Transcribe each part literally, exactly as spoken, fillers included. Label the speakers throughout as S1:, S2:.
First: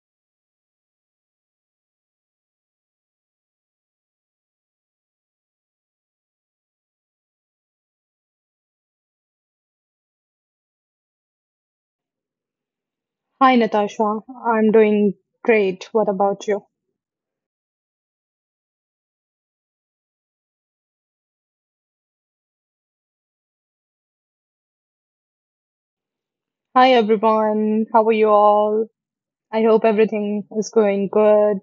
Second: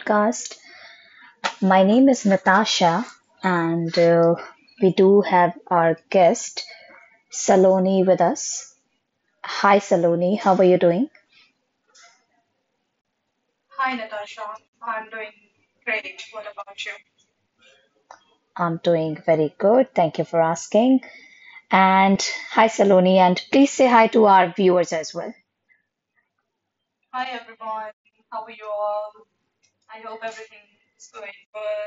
S1: podcast. My name is Natasha, and uh, we do have our guest Saloni with us. Hi Saloni, how are you doing?
S2: Hi, Natasha. I'm doing great. What about you?
S1: I'm doing very good, thank you for asking. And hi Saloni, and please say hi to our viewers as well.
S2: Hi, everyone. How are you all? I hope everything is going good.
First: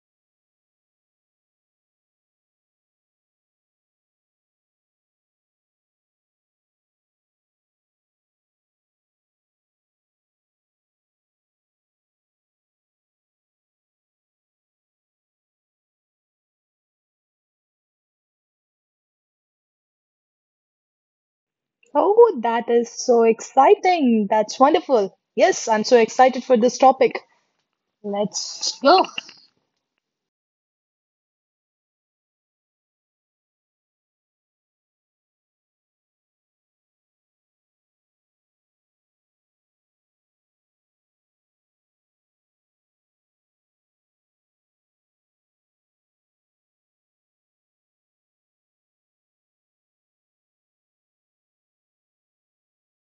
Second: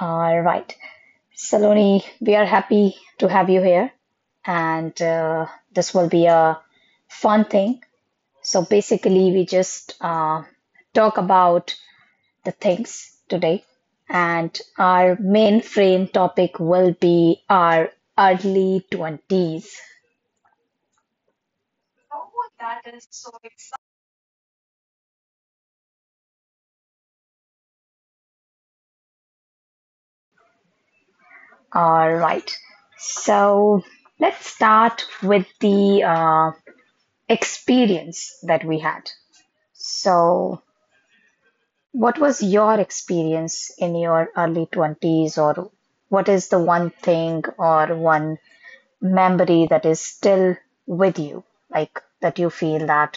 S1: All right, Saloni, we are happy to have you here, and uh, this will be a fun thing. So basically, we just uh, talk about the things today, and our main frame topic will be our early twenties.
S2: Oh, that is so exciting. That's wonderful. Yes, I'm so excited for this topic. Let's go.
S1: All right. So let's start with the uh, experience that we had. So, what was your experience in your early twenties, or what is the one thing or one memory that is still with you? Like that you feel that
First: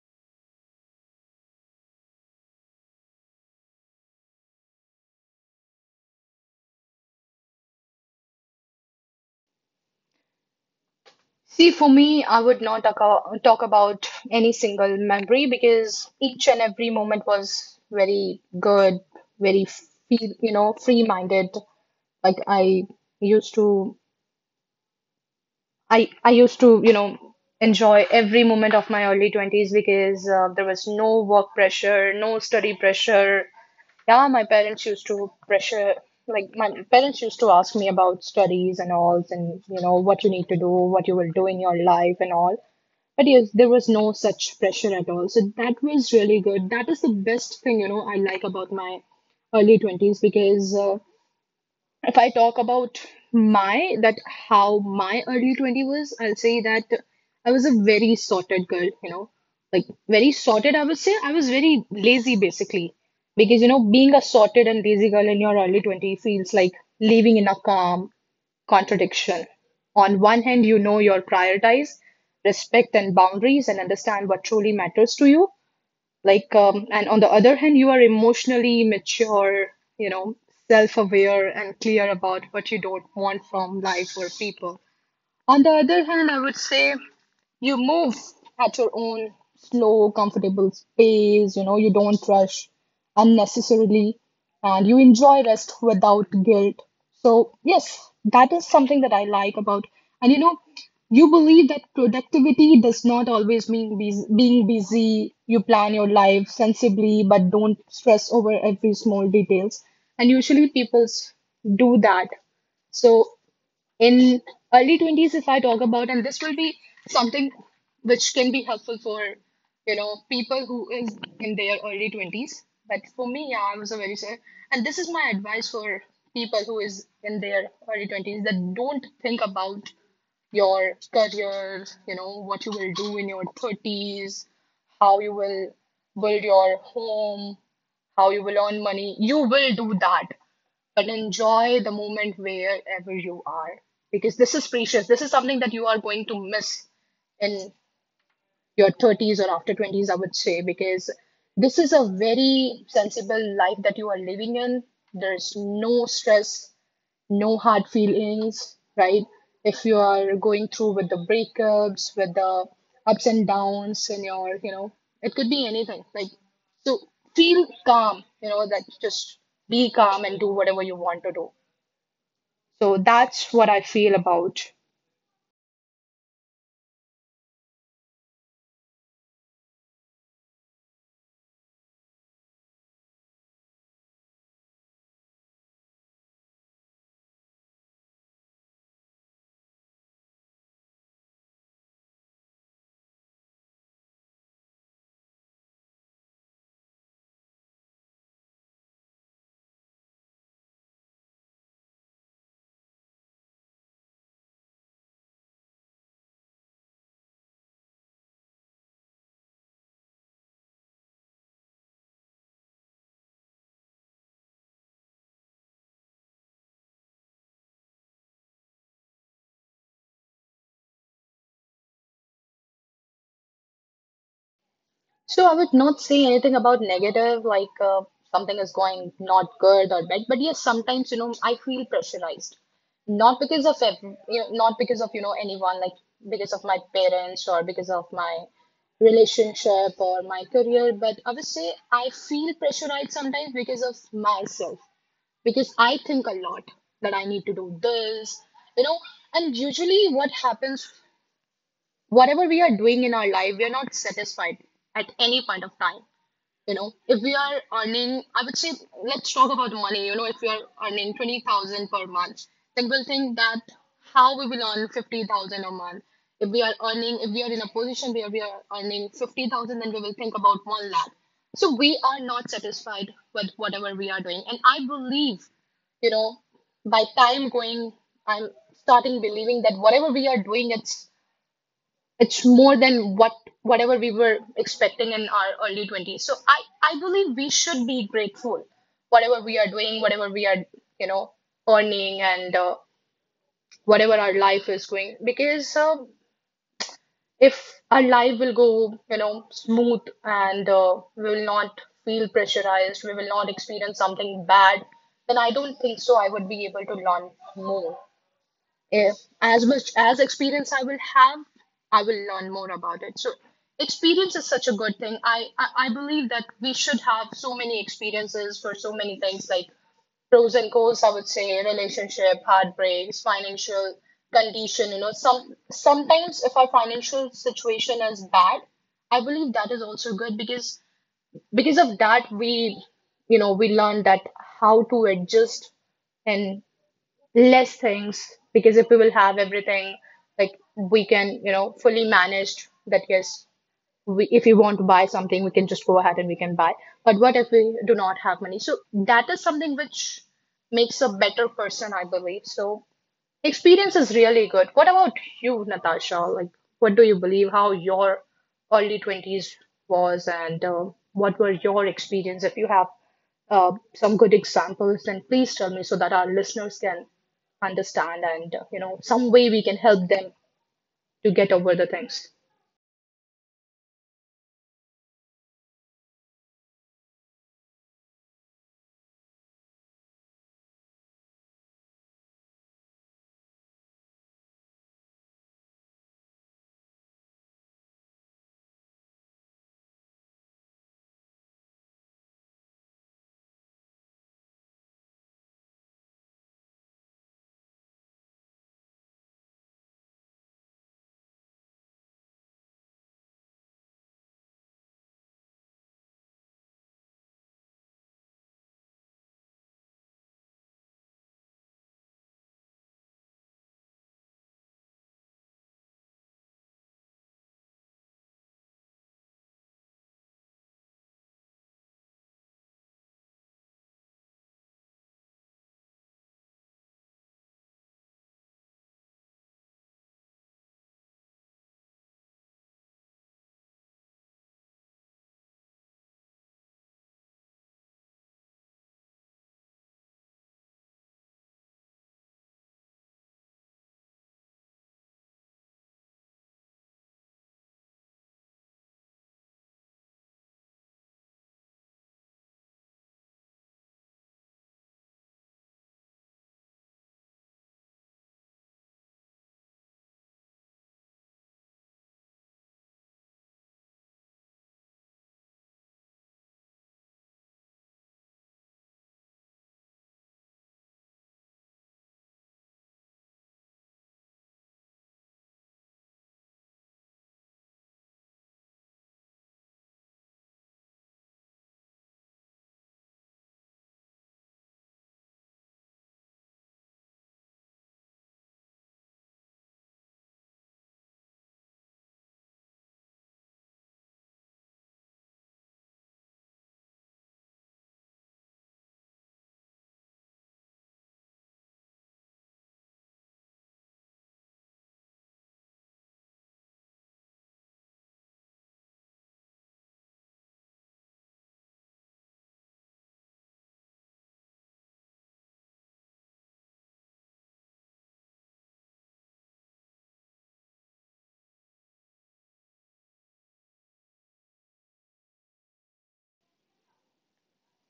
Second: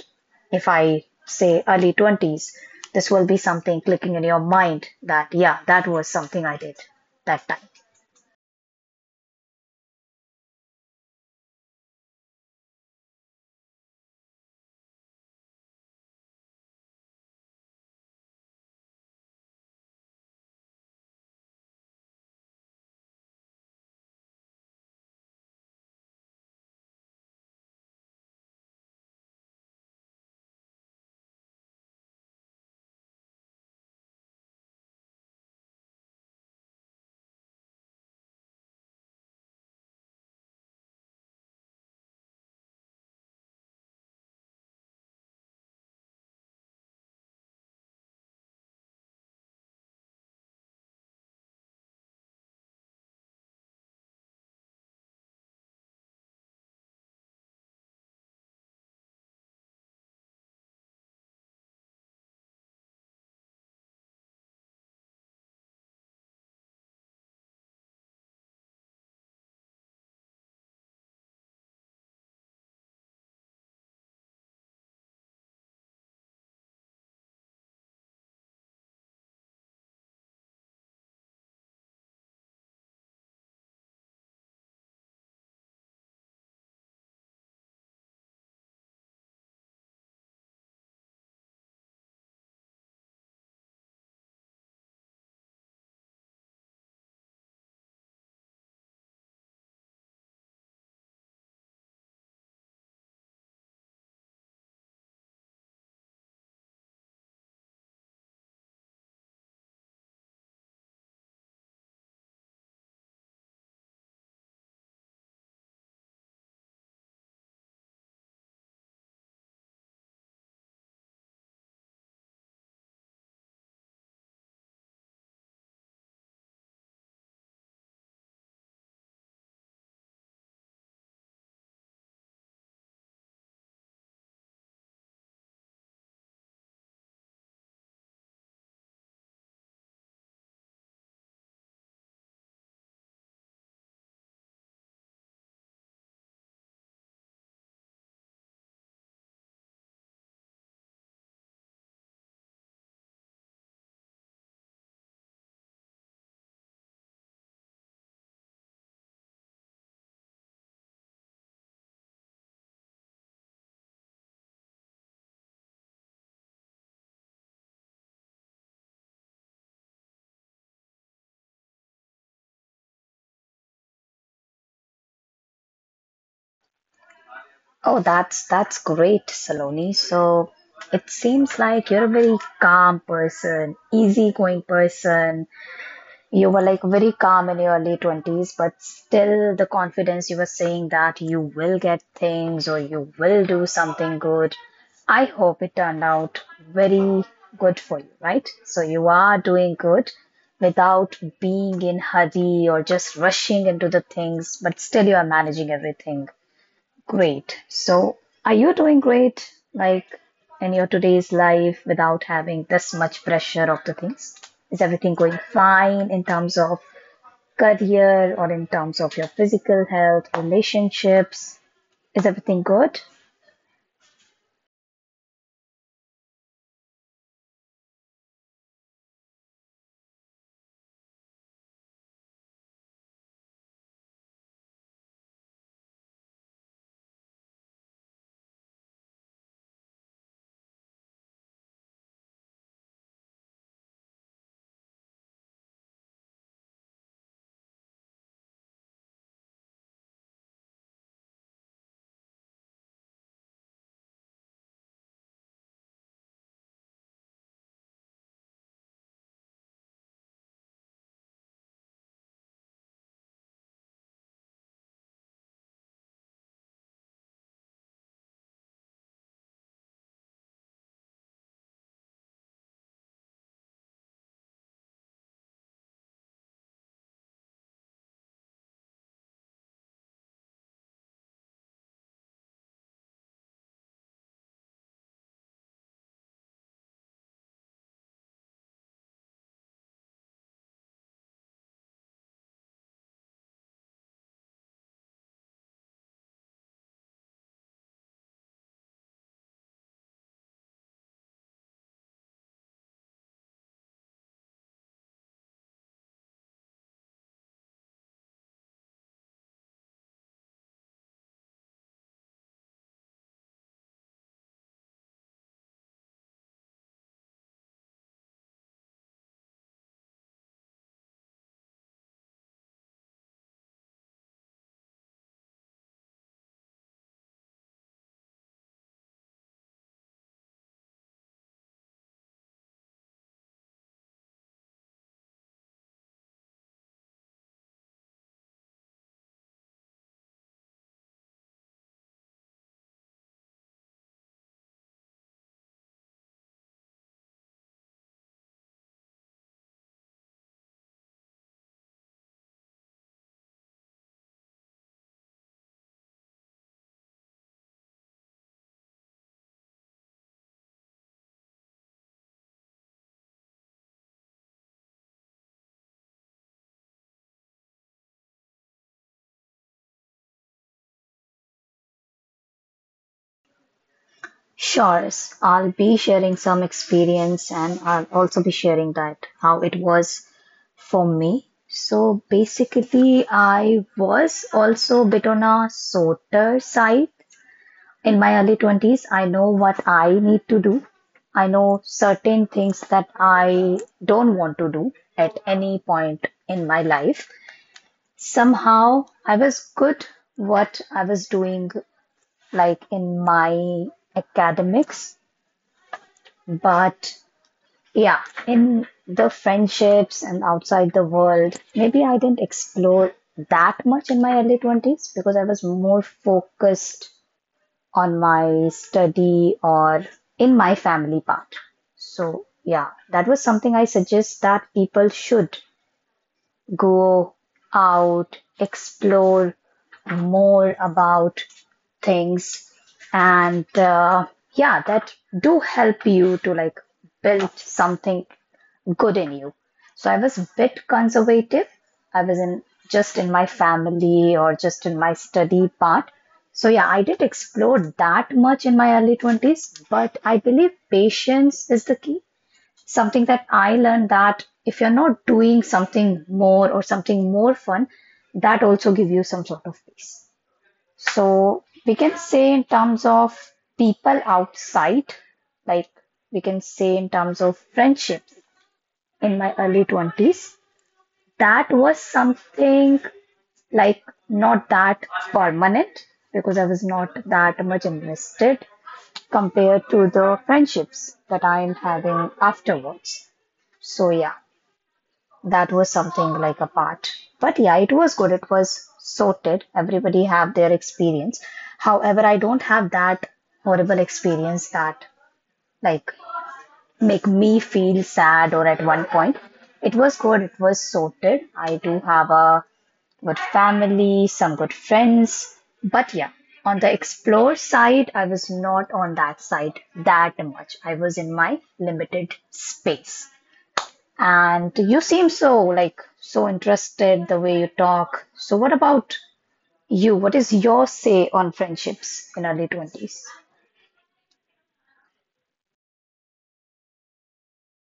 S1: if I say early twenties, this will be something clicking in your mind that, yeah, that was something I did that time.
S2: See, for me, I would not talk talk about any single memory because each and every moment was very good, very feel, you know, free-minded. Like I used to I I used to, you know, enjoy every moment of my early twenties because uh, there was no work pressure, no study pressure. Yeah, my parents used to pressure, like my parents used to ask me about studies and all, and you know what you need to do, what you will do in your life and all. But yes, there was no such pressure at all. So that was really good. That is the best thing, you know, I like about my early twenties because uh, if I talk about my that how my early twenty was, I'll say that I was a very sorted girl, you know, like very sorted. I would say I was very lazy basically because you know, being a sorted and lazy girl in your early twenty feels like living in a calm contradiction. On one hand, you know you're prioritize, respect and boundaries and understand what truly matters to you. Like, um, and on the other hand, you are emotionally mature, you know, self-aware and clear about what you don't want from life or people. On the other hand, I would say you move at your own slow, comfortable pace, you know, you don't rush unnecessarily, and you enjoy rest without guilt. So, yes, that is something that I like about. And you know, you believe that productivity does not always mean bus being busy. You plan your life sensibly, but don't stress over every small details. And usually, people do that. So in early twenties, if I talk about, and this will be something which can be helpful for, you know, people who is in their early twenties, but for me, yeah, I was a very sad. And this is my advice for people who is in their early twenties, that don't think about your career, you know what you will do in your thirties, how you will build your home, how you will earn money. You will do that, but enjoy the moment wherever you are, because this is precious. This is something that you are going to miss in your thirties or after twenties, I would say, because this is a very sensible life that you are living in. There's no stress, no hard feelings, right? If you are going through with the breakups, with the ups and downs in your, you know, it could be anything. Like, so feel calm, you know, that just be calm and do whatever you want to do. So that's what I feel about.
S1: Oh, that's that's great, Saloni. So it seems like you're a very calm person, easygoing person. You were like very calm in your early twenties, but still the confidence you were saying that you will get things or you will do something good. I hope it turned out very good for you, right? So you are doing good without being in hurry or just rushing into the things, but still you are managing everything. Great. So, are you doing great, like in your today's life without having this much pressure of the things? Is everything going fine in terms of career or in terms of your physical health, relationships? Is everything good?
S2: So I would not say anything about negative, like uh, something is going not good or bad. But yes, sometimes you know I feel pressurized, not because of ev- you know, not because of you know anyone, like because of my parents or because of my relationship or my career. But I would say I feel pressurized sometimes because of myself, because I think a lot that I need to do this, you know. And usually, what happens, whatever we are doing in our life, we are not satisfied at any point of time. You know, if we are earning, I would say, let's talk about money. You know, if we are earning twenty thousand per month, then we'll think that how we will earn fifty thousand a month. If we are earning, if we are in a position where we are earning fifty thousand, then we will think about one lakh. So we are not satisfied with whatever we are doing. And I believe, you know, by time going, I'm starting believing that whatever we are doing, it's it's more than what whatever we were expecting in our early twenties. So i i believe we should be grateful whatever we are doing, whatever we are, you know, earning, and uh, whatever our life is going, because uh, if our life will go, you know, smooth, and uh, we will not feel pressurized, we will not experience something bad, then I don't think so I would be able to learn more. If as much as experience I will have, I will learn more about it. So experience is such a good thing. I, I, I believe that we should have so many experiences for so many things, like pros and cons, I would say, relationship, heartbreaks, financial condition, you know, some sometimes if our financial situation is bad, I believe that is also good because because of that we, you know, we learn that how to adjust and less things, because if we will have everything, like we can, you know, fully managed that, yes, we, if we want to buy something, we can just go ahead and we can buy. But what if we do not have money? So that is something which makes a better person, I believe. So experience is really good. What about you, Natasha, like what do you believe, how your early twenties was, and uh, what were your experience? If you have uh, some good examples, and please tell me, so that our listeners can understand, and uh, you know, some way we can help them to get over the things.
S1: Sure. i I'll be sharing some experience and I'll also be sharing that how it was for me. So basically, I was also a bit on a softer side in my early twenties. I know what I need to do. I know certain things that I don't want to do at any point in my life. Somehow, I was good what I was doing, like in my academics, but yeah, in the friendships and outside the world, maybe I didn't explore that much in my early twenties because I was more focused on my study or in my family part. So, yeah, that was something I suggest that people should go out, explore more about things, and uh, yeah, that do help you to like build something good in you. So I was a bit conservative. I was in just in my family or just in my study part. So yeah, I did explore that much in my early twenties, but I believe patience is the key. Something that I learned that if you're not doing something more or something more fun, that also give you some sort of peace. So we can say in terms of people outside, like we can say in terms of friendships in my early twenties, that was something like not that permanent because I was not that much invested compared to the friendships that I'm having afterwards. So yeah, that was something like a part. But yeah, it was good. It was sorted. Everybody have their experience. However, I don't have that horrible experience that like make me feel sad or at one point. It was good. It was sorted. I do have a good family, some good friends. But yeah, on the explore side, I was not on that side that much. I was in my limited space. And you seem so like so interested the way you talk. So what about you? What is your say on friendships in early twenties?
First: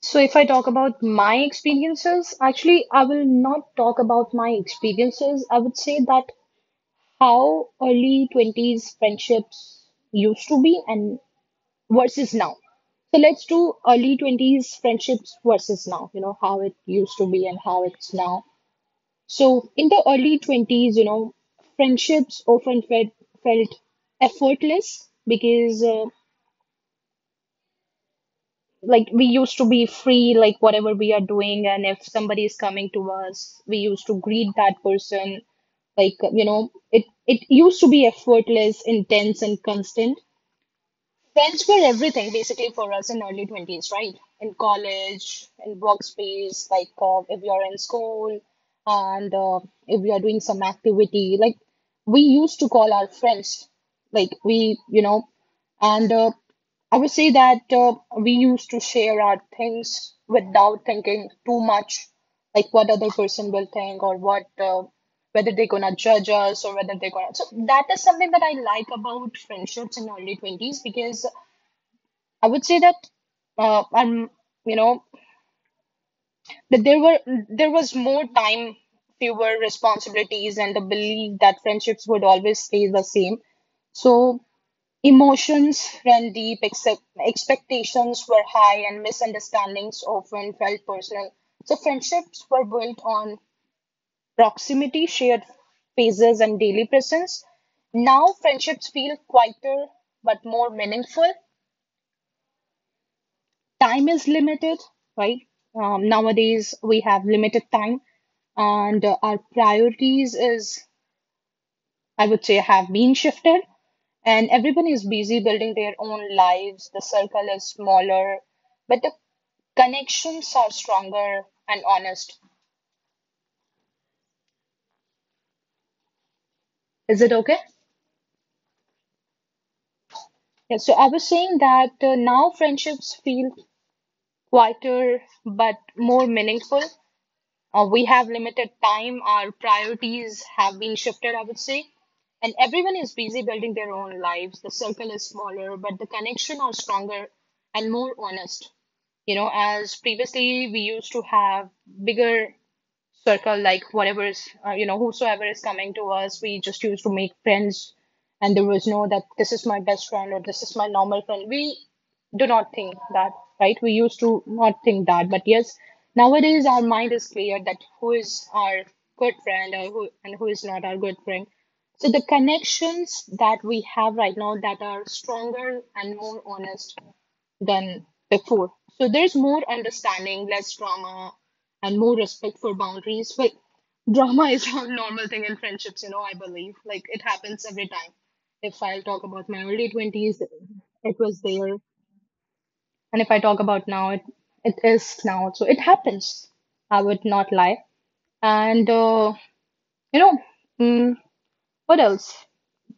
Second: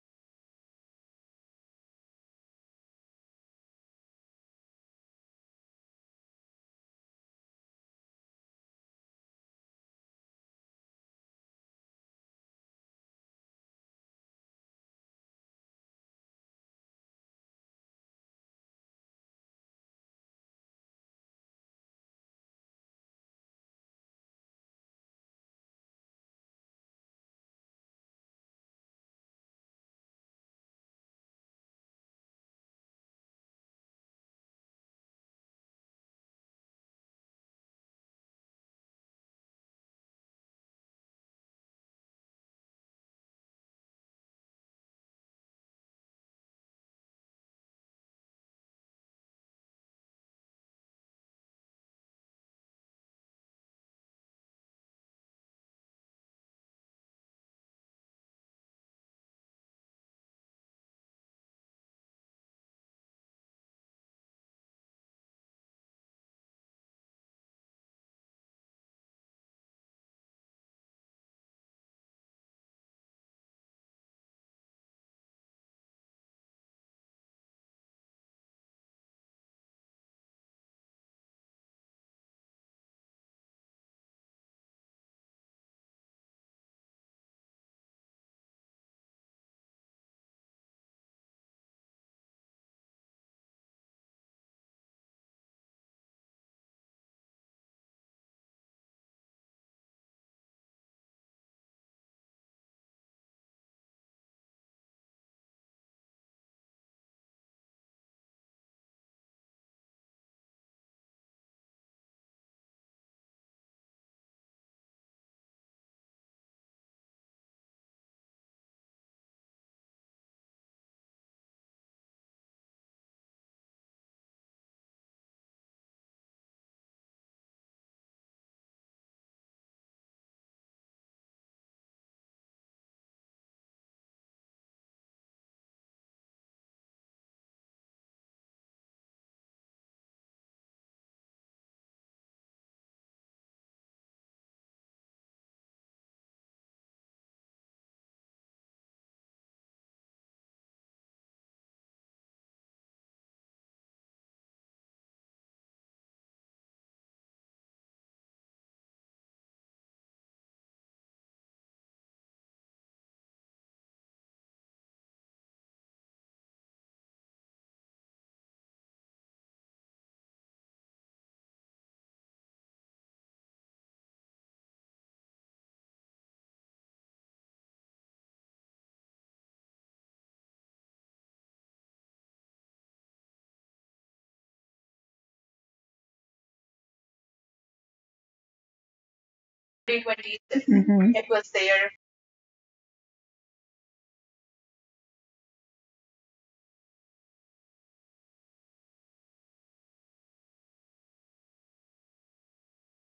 S2: So if I talk about my experiences, actually I will not talk about my experiences. I would say that how early twenties friendships used to be, and versus now. So let's do early twenties friendships versus now, you know, how it used to be and how it's now. So in the early twenties, you know, friendships often felt, felt effortless because uh, like we used to be free, like whatever we are doing. And if somebody is coming to us, we used to greet that person. Like, you know, it, it used to be effortless, intense, and constant. Friends were everything basically for us in early twenties, right? In college, in workspace, like uh, if you're in school, and uh, if you're doing some activity, like we used to call our friends, like we, you know, and uh, I would say that uh, we used to share our things without thinking too much, like what other person will think, or what uh, whether they're gonna judge us, or whether they're gonna. So that is something that I like about friendships in early twenties, because I would say that uh, I'm you know, that there were there was more time, fewer responsibilities, and the belief that friendships would always stay the same. So emotions ran deep, except expectations were high, and misunderstandings often felt personal. So friendships were built on proximity, shared phases, and daily presence. Now friendships feel quieter but more meaningful. Time is limited, right? Um, nowadays we have limited time, and uh, our priorities is, I would say, have been shifted. And everyone is busy building their own lives. The circle is smaller, but the connections are stronger and honest. Is it okay? Yeah, so I was saying that uh, now friendships feel quieter but more meaningful. Uh, we have limited time, our priorities have been shifted, I would say. And everyone is busy building their own lives. The circle is smaller, but the connection are stronger and more honest. You know, as previously we used to have bigger circle, like whatever is, uh, you know, whosoever is coming to us, we just used to make friends. And there was no that this is my best friend or this is my normal friend. We do not think that, right? We used to not think that. But yes, nowadays our mind is clear that who is our good friend, or who, and who is not our good friend. So the connections that we have right now, that are stronger and more honest than before. So there's more understanding, less drama, and more respect for boundaries. But drama is a normal thing in friendships, you know, I believe. Like it happens every time. If I'll talk about my early twenties,
S1: Hmm.
S2: it was there. And if I talk about now, it, it is now. So it happens. I would not lie. And, uh, you know, mm, what else?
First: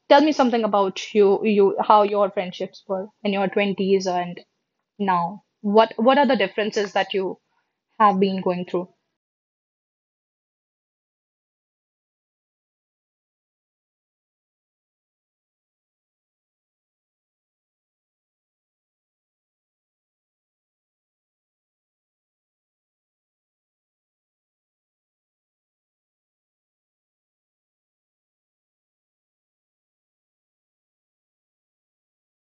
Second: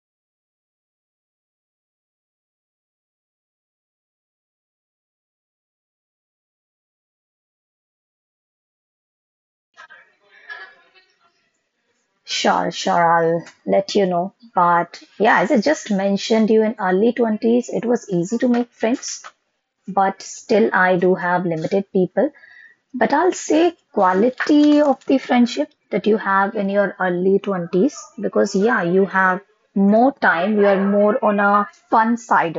S2: Tell me something about you, you, how your friendships were in your twenties and now. What, what are the differences that you have been going through.
S1: Sure, sure, I'll let you know. But yeah, as I just mentioned you in early twenties, it was easy to make friends, but still I do have limited people. But I'll say quality of the friendship that you have in your early twenties because yeah, you have more time, you are more on a fun side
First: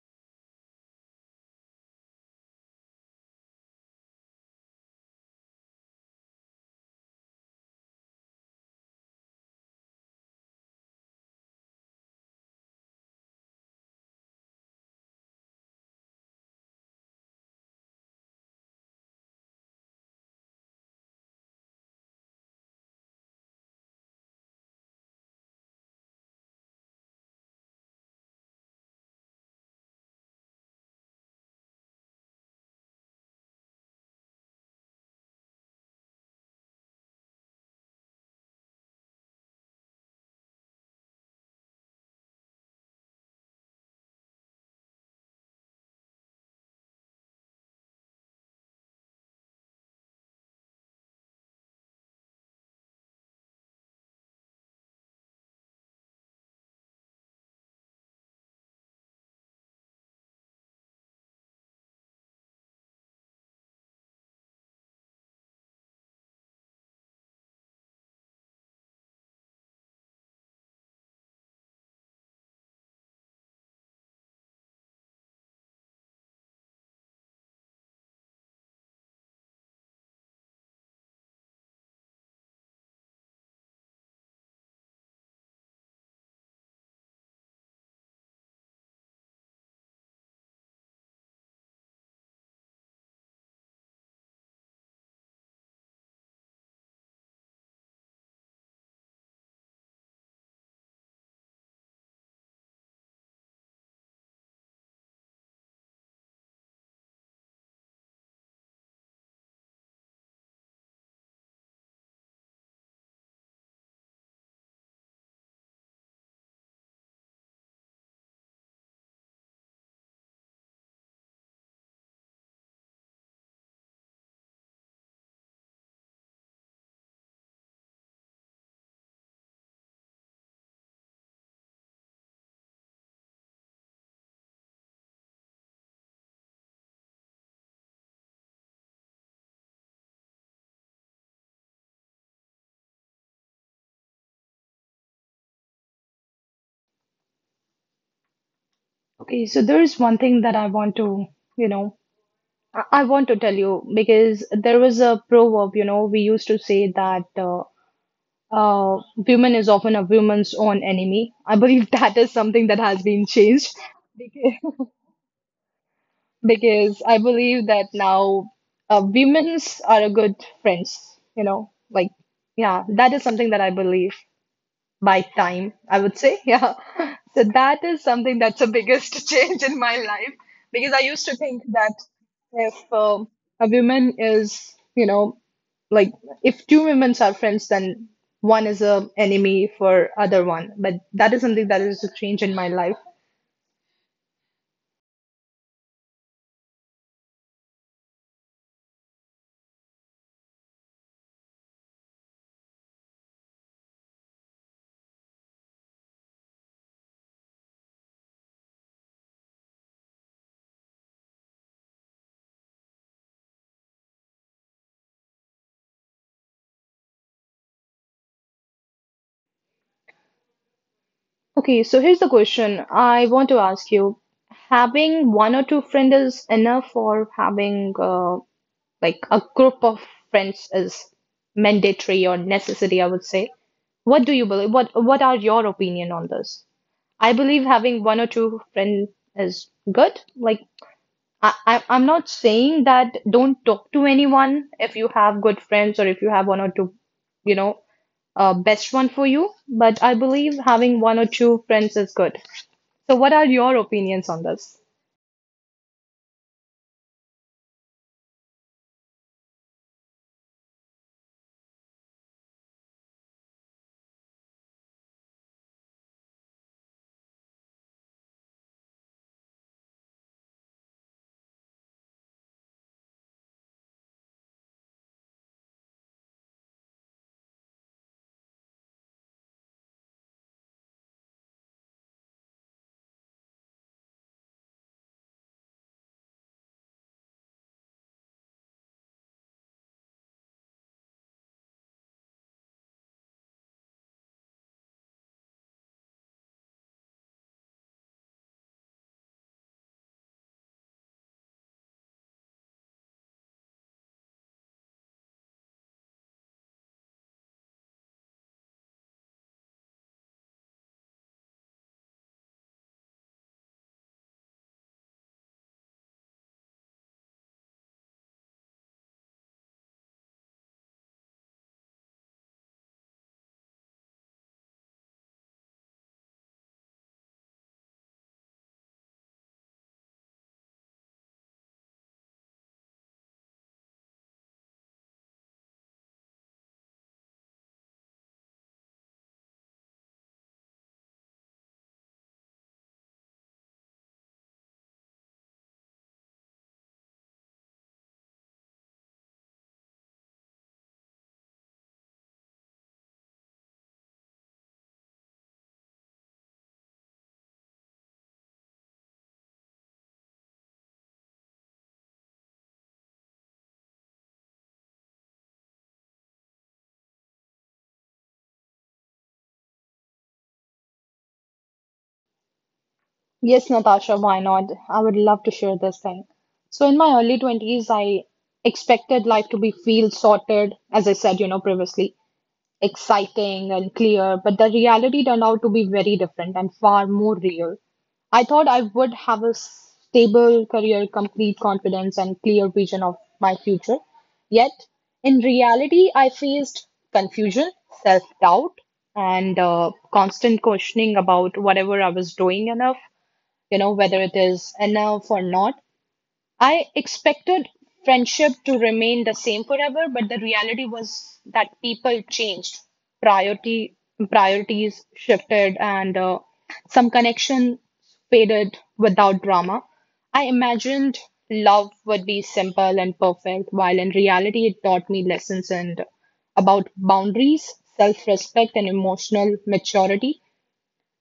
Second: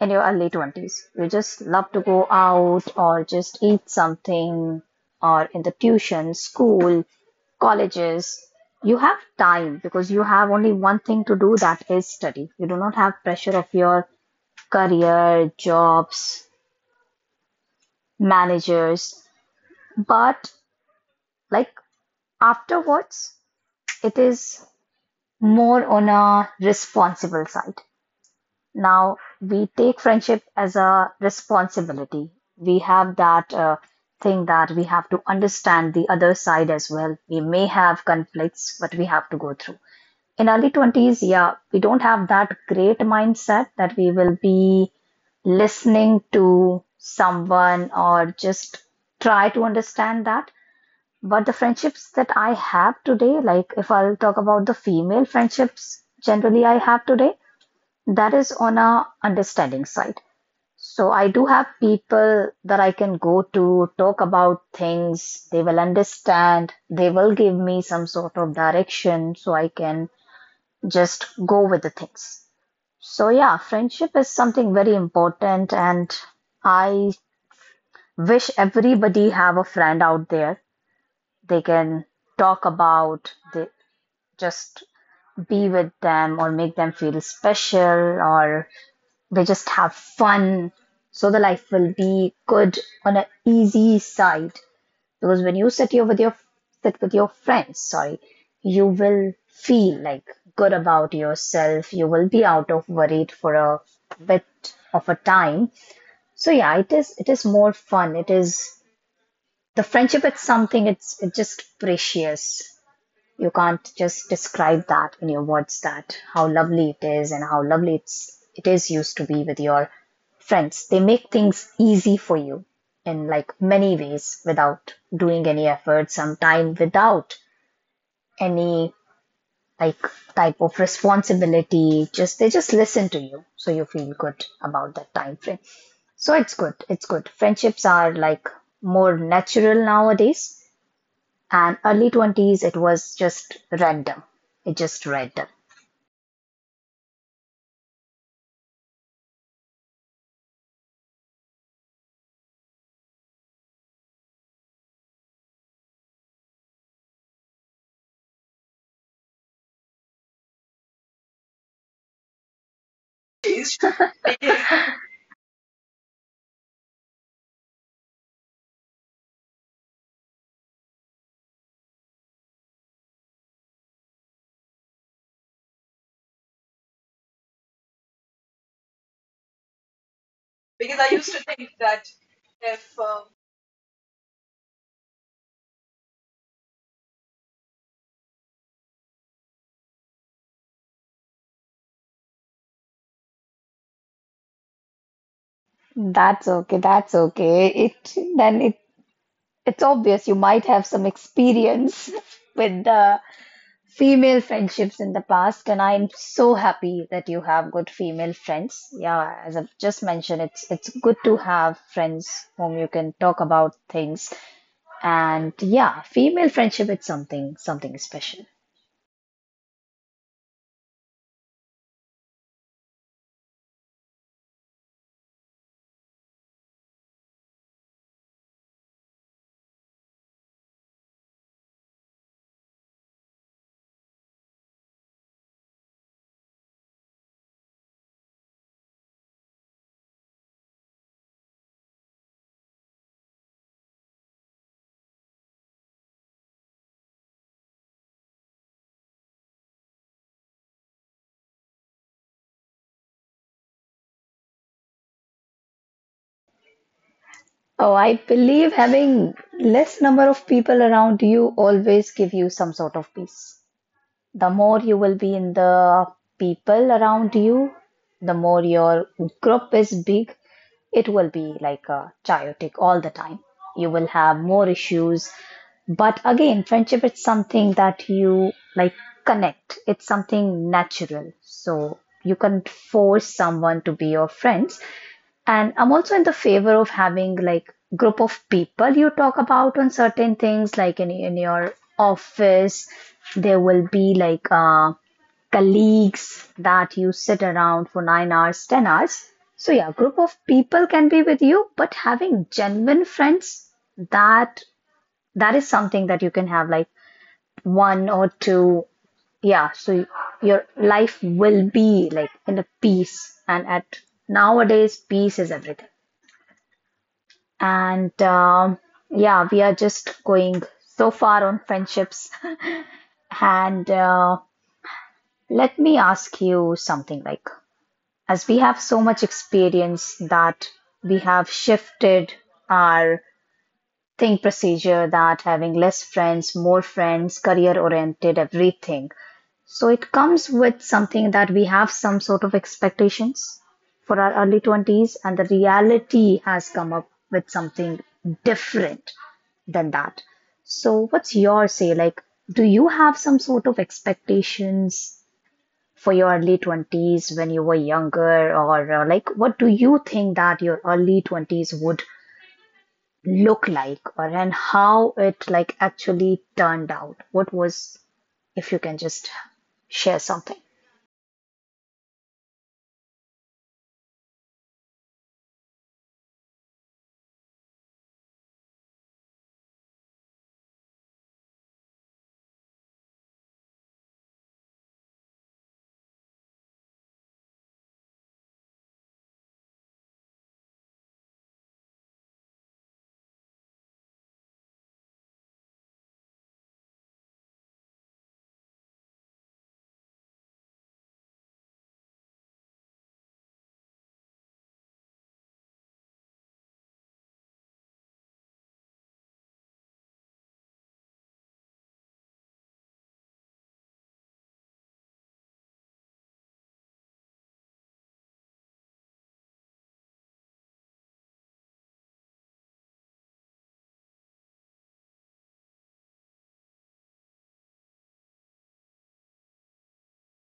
S1: in your early twenties. You just love to go out or just eat something or in the tuition, school, colleges. You have time because you have only one thing to do that is study. You do not have pressure of your career, jobs, managers. But like afterwards, it is more on a responsible side. Now we take friendship as a responsibility. We have that uh, thing that we have to understand the other side as well. We may have conflicts, but we have to go through. In early twenties, yeah, we don't have that great mindset that we will be listening to someone or just try to understand that. But the friendships that I have today, like if I'll talk about the female friendships generally I have today, that is on a understanding side. So I do have people that I can go to talk about things. They will understand. They will give me some sort of direction so I can just go with the things. So yeah, friendship is something very important and I wish everybody have a friend out there they can talk about, they just be with them or make them feel special or they just have fun. So the life will be good on an easy side. Because when you sit here with your sit with your friends, sorry, you will feel like good about yourself. You will be out of worried for a bit of a time. So yeah, it is it is more fun. It is the friendship, it's something it's it's just precious. You can't just describe that in your words that how lovely it is and how lovely it's it is used to be with your friends. They make things easy for you in like many ways without doing any effort, sometime without any like type of responsibility. Just they just listen to you, so you feel good about that time frame. So it's good. It's good. Friendships are like more natural nowadays and early twenties it was just random it just random
S2: Okay, so there is one thing that I want to, you know, I, I want to tell you, because there was a proverb, you know, we used to say that uh, uh, woman is often a woman's own enemy. I believe that is something that has been changed because, because I believe that now uh, women's are a good friends, you know, like, yeah, that is something that I believe. By time, I would say. Yeah. So that is something that's the biggest change in my life because I used to think that if um, a woman is, you know, like if two women are friends, then one is a enemy for other one. But that is something that is a change in my life.
S1: That's okay. That's okay. It then it it's obvious you might have some experience with the female friendships in the past, and I'm so happy that you have good female friends. Yeah, as I've just mentioned, it's it's good to have friends whom you can talk about things, and yeah, female friendship it's something something special.
S2: Okay, so here's the question I want to ask you. Having one or two friends is enough, or having uh, like a group of friends is mandatory or necessary, I would say. What do you believe? What what are your opinion on this? I believe having one or two friends is good. Like I, I I'm not saying that don't talk to anyone if you have good friends or if you have one or two, you know, uh, best one for you. But I believe having one or two friends is good. So what are your opinions on this?
S1: Oh, I believe having less number of people around you always give you some sort of peace. The more you will be in the people around you, the more your group is big, it will be like uh, chaotic all the time. You will have more issues. But again, friendship is something that you like connect. It's something natural. So you can't force someone to be your friends. And I'm also in the favor of having like group of people you talk about on certain things, like in in your office, there will be like uh, colleagues that you sit around for nine hours, ten hours. So yeah, group of people can be with you, but having genuine friends, that that is something that you can have like one or two. Yeah, so your life will be like in a peace. And at nowadays, peace is everything. And um yeah, we are just going so far on friendships. And uh, Let me ask you something like, as we have so much experience that we have shifted our think procedure that having less friends, more friends, career oriented, everything. So it comes with something that we have some sort of expectations for our early twenties, and the reality has come up with something different than that. So, what's your say? Like, do you have some sort of expectations for your early twenties when you were younger, or uh, like, what do you think that your early twenties would look like, or and how it like actually turned out? What was, if you can just share something?
S2: Yes, Natasha, why not? I would love to share this thing. So, in my early twenties, I expected life to be feel sorted, as I said, you know, previously, exciting and clear, but the reality turned out to be very different and far more real. I thought I would have a stable career, complete confidence, and clear vision of my future. Yet, in reality, I faced confusion, self doubt, and uh, constant questioning about whatever I was doing enough, you know, whether it is enough or not. I expected friendship to remain the same forever, but the reality was that people changed, priority priorities shifted, and uh, some connection faded without drama. I imagined love would be simple and perfect, while in reality, it taught me lessons and about boundaries, self-respect, and emotional maturity.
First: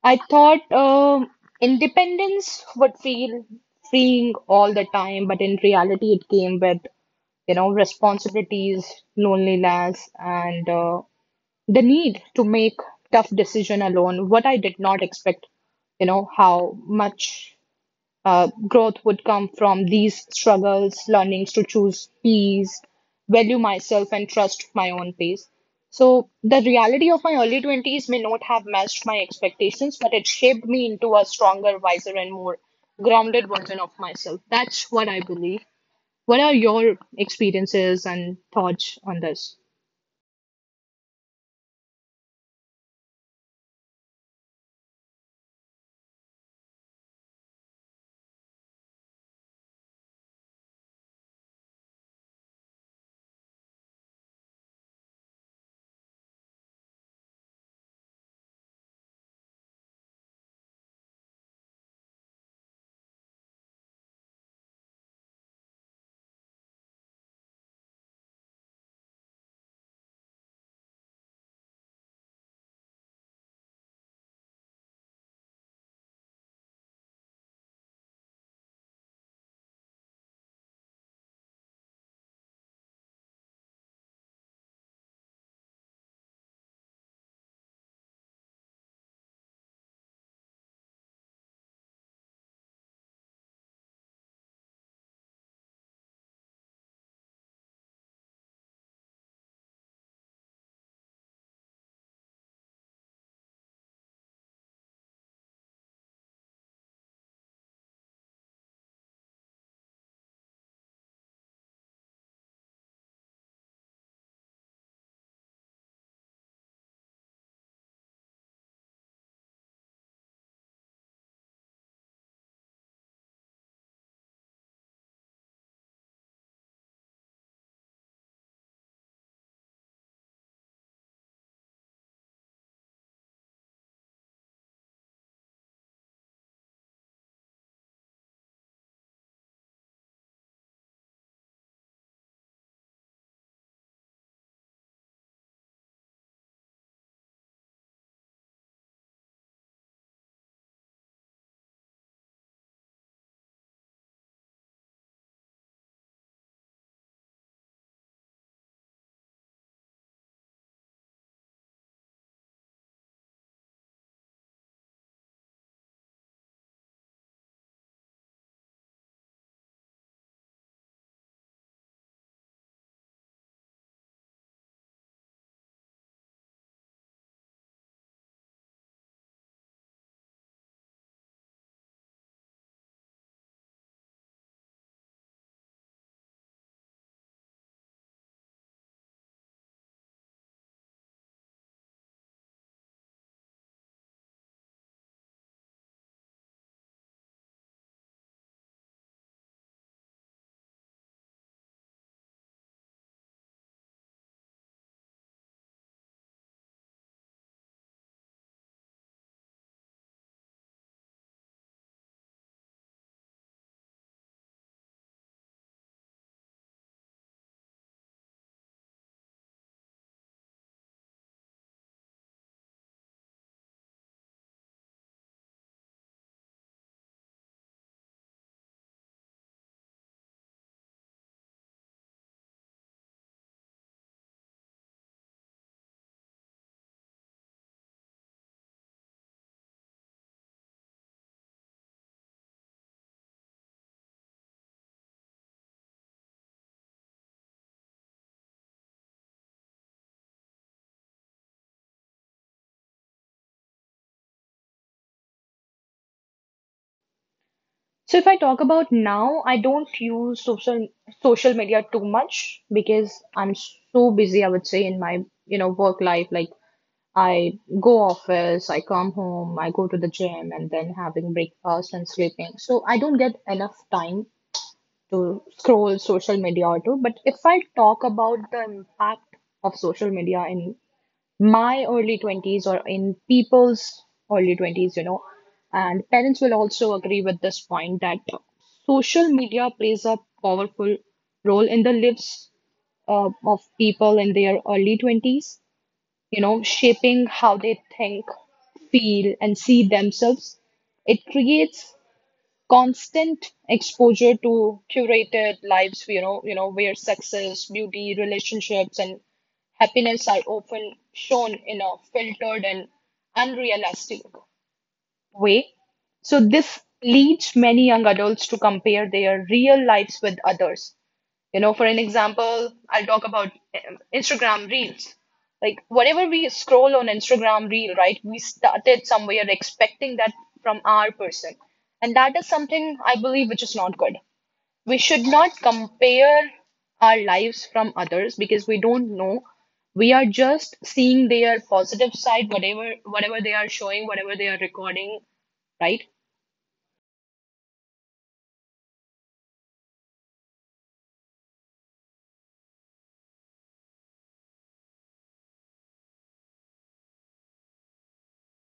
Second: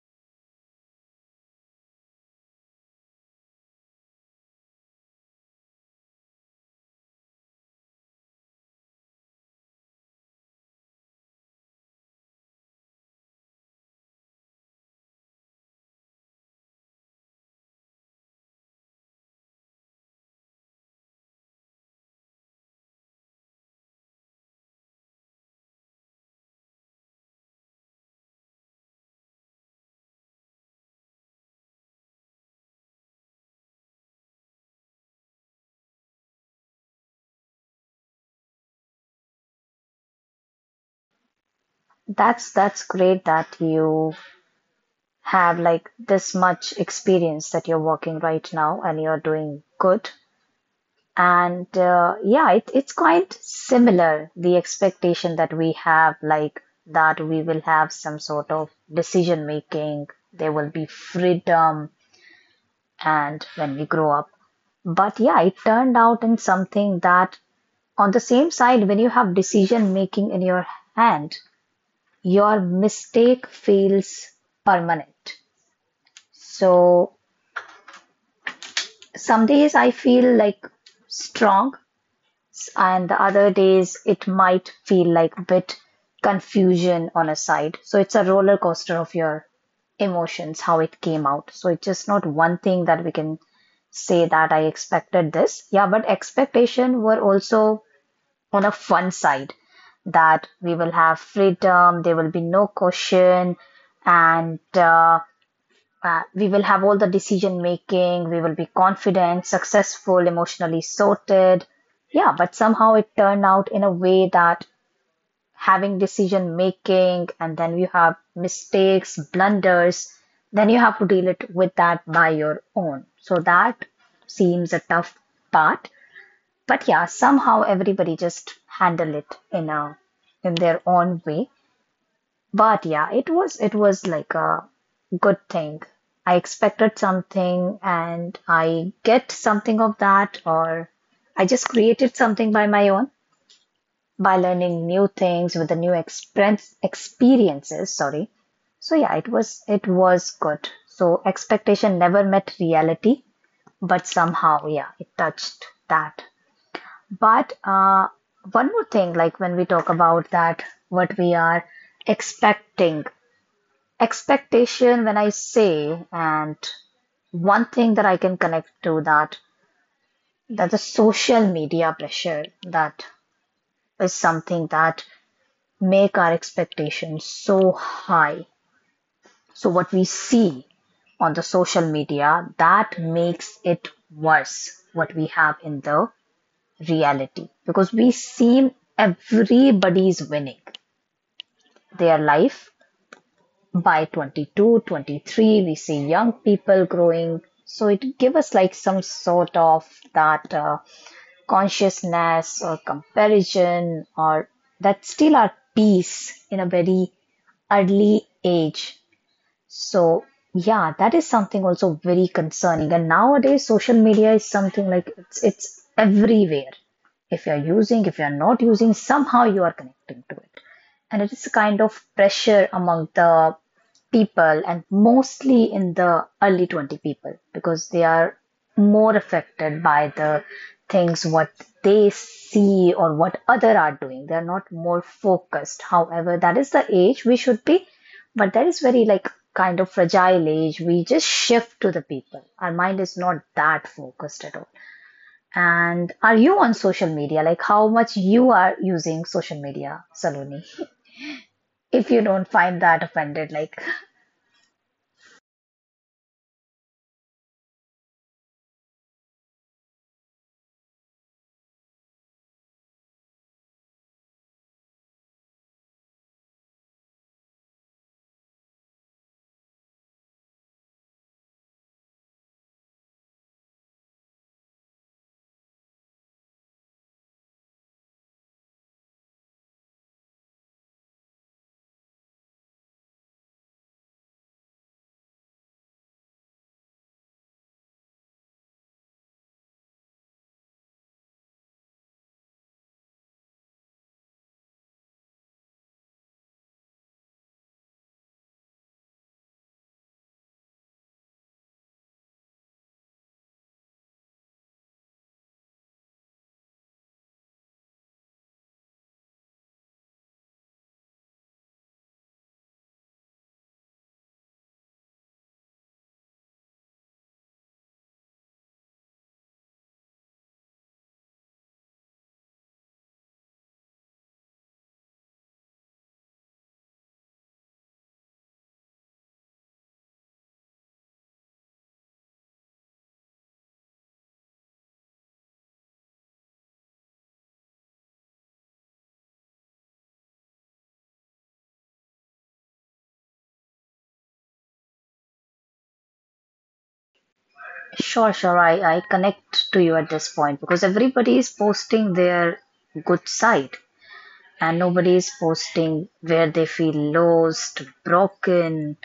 S2: I thought um, independence would feel freeing all the time, but in reality, it came with, you know, responsibilities, loneliness, and uh, the need to make tough decision alone. What I did not expect, you know, how much uh, growth would come from these struggles, learnings to choose peace, value myself, and trust my own pace. So, the reality of my early twenties may not have matched my expectations, but it shaped me into a stronger, wiser, and more grounded version of myself. That's what I believe. What are your experiences and thoughts on this?
S1: That's that's great that you have like this much experience that you're working right now and you're doing good. And uh, Yeah, it, it's quite similar, the expectation that we have, like that we will have some sort of decision making, there will be freedom, and when we grow up. But yeah, it turned out in something that on the same side, when you have decision making in your hand, your mistake feels permanent. So some days I feel like strong, and the other days it might feel like a bit confusion on a side. So it's a roller coaster of your emotions, how it came out. So it's just not one thing that we can say that I expected this. Yeah, but expectation were also on a fun side that we will have freedom, there will be no caution, and uh, Uh, we will have all the decision making, we will be confident, successful, emotionally sorted. Yeah, but somehow it turned out in a way that having decision making and then you have mistakes, blunders, then you have to deal it with that by your own. So that seems a tough part. But yeah, somehow everybody just handle it in a in their own way. But yeah, it was it was like a good thing. I expected something and I get something of that, or I just created something by my own by learning new things with the new experience experiences, sorry. So yeah, it was it was good. So expectation never met reality, but somehow, yeah, it touched that. But uh, one more thing, like when we talk about that, what we are expecting expectation when I say, and one thing that I can connect to that, that the social media pressure that is something that make our expectations so high. So what we see on the social media, that makes it worse what we have in the reality, because we seem everybody's winning their life by twenty-two twenty-three, we see young people growing, so it gives us like some sort of that uh, consciousness or comparison or that still our peace in a very early age. So yeah, that is something also very concerning, and nowadays social media is something like it's it's everywhere. If you're using, if you're not using, somehow you are connecting to it. And it is a kind of pressure among the people, and mostly in the early twenty people, because they are more affected by the things what they see or what other are doing. They are not more focused, however that is the age we should be. But that is very like kind of fragile age, we just shift to the people, our mind is not that focused at all. And are you on social media, like how much you are using social media, Saloni? If you don't find that offended, like
S2: So if I talk about now, I don't use social social media too much because I'm so busy, I would say, in my, you know, work life, like I go office, I come home, I go to the gym, and then having breakfast and sleeping. So I don't get enough time to scroll social media or to. But if I talk about the impact of social media in my early twenties or in people's early twenties, you know, and parents will also agree with this point that social media plays a powerful role in the lives uh, of people in their early twenties, you know, shaping how they think, feel, and see themselves. It creates constant exposure to curated lives, you know, you know, where success, beauty, relationships, and happiness are often shown in a filtered and unrealistic way. So this leads many young adults to compare their real lives with others, you know, for an example, I'll talk about um, Instagram Reels. Like, whatever we scroll on Instagram Reel, right, we started somewhere expecting that from our person. And that is something I believe which is not good. We should not compare our lives from others because we don't know. We are just seeing their positive side, whatever whatever they are showing, whatever they are recording, right?
S1: Sure, sure. I, I connect to you at this point, because everybody is posting their good side, and nobody is posting where they feel lost, broken,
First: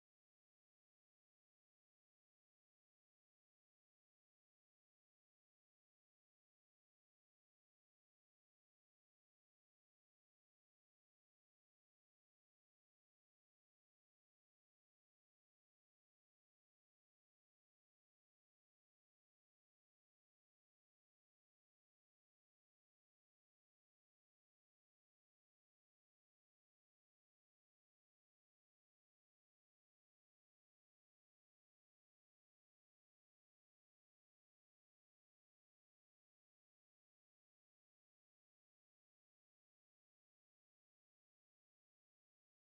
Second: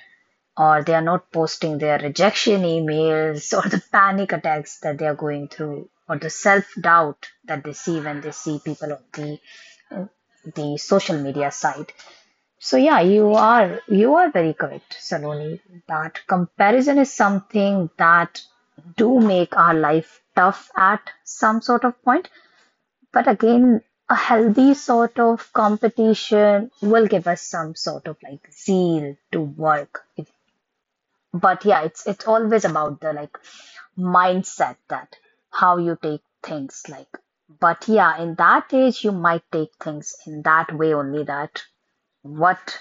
S1: or they are not posting their rejection emails or the panic attacks that they are going through or the self doubt that they see when they see people on the, the social media side. So yeah, you are you are very correct, Saloni, that comparison is something that do make our life tough at some sort of point. But again, a healthy sort of competition will give us some sort of like zeal to work. If, But yeah, it's it's always about the like mindset that how you take things like. But yeah, in that age, you might take things in that way only, that what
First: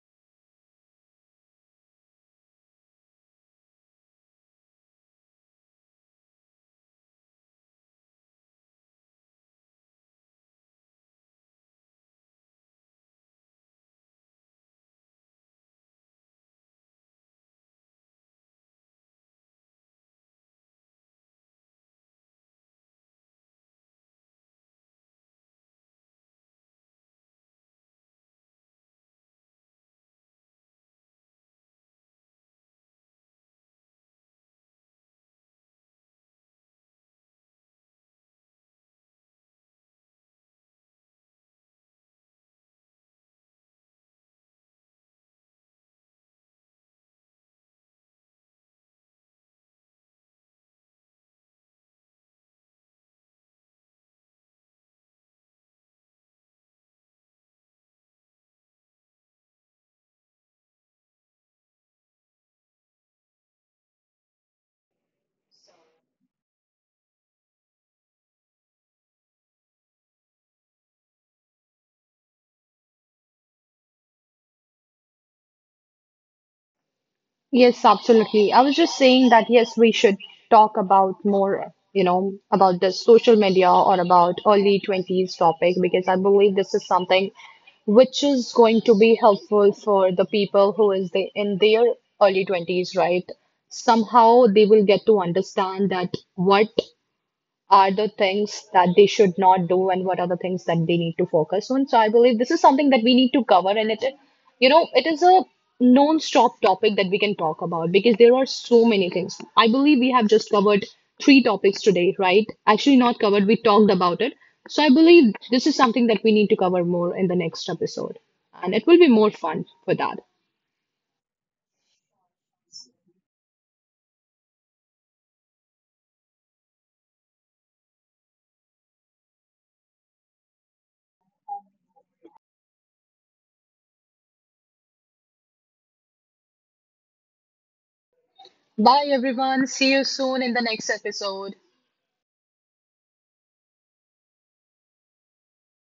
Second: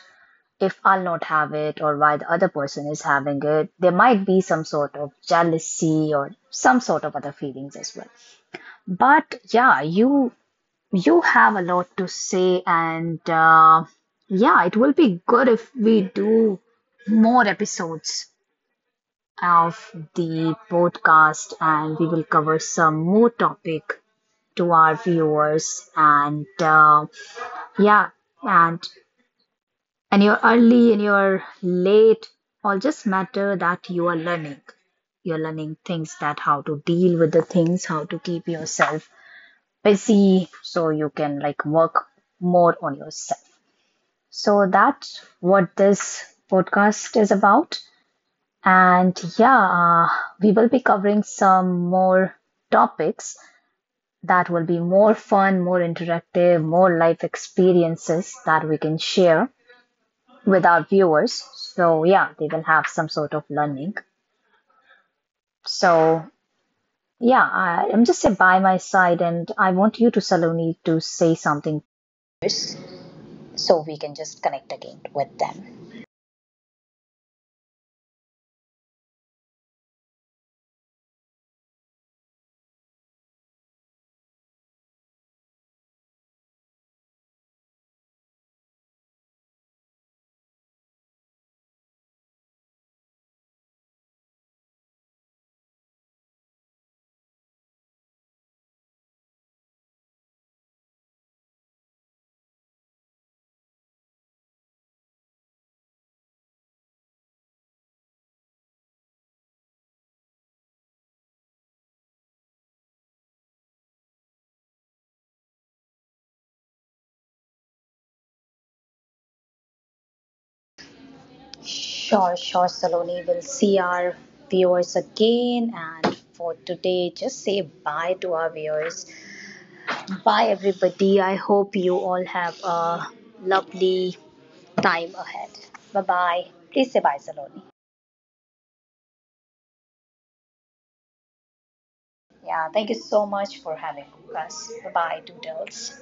S1: if I'll not have it, or why the other person is having it? There might be some sort of jealousy or some sort of other feelings as well. But yeah, you you have a lot to say, and uh, yeah, it will be good if we do more episodes of the podcast, and we will cover some more topic to our viewers, and uh, yeah, and and you're early and you're late, all just matter that you are learning you're learning things, that how to deal with the things, how to keep yourself busy, so you can like work more on yourself. So that's what this podcast is about. And yeah, uh, we will be covering some more topics that will be more fun, more interactive, more life experiences that we can share with our viewers. So yeah, they will have some sort of learning. So yeah, I, I'm just by my side, and I want you to Saloni to say something first, so we can just connect again with them.
S2: Yes, absolutely. I was just saying that yes, we should talk about more, you know, about the social media or about early twenties topic because I believe this is something which is going to be helpful for the people who is the, in their early twenties, right? Somehow they will get to understand that what are the things that they should not do and what are the things that they need to focus on. So I believe this is something that we need to cover and it, you know, it is a non-stop topic that we can talk about because there are so many things. I believe we have just covered three topics today, right? Actually not covered, we talked about it. So I believe this is something that we need to cover more in the next episode. And it will be more fun for that.
S1: Sure, sure, Saloni. We'll see our viewers again, and for today just say bye to our viewers. Bye everybody, I hope you all have a lovely time ahead. Bye bye. Please say bye, Saloni.
S2: Bye everyone. See you soon in the next episode.
S1: Yeah, thank you so much for having us. Bye bye, Doodles.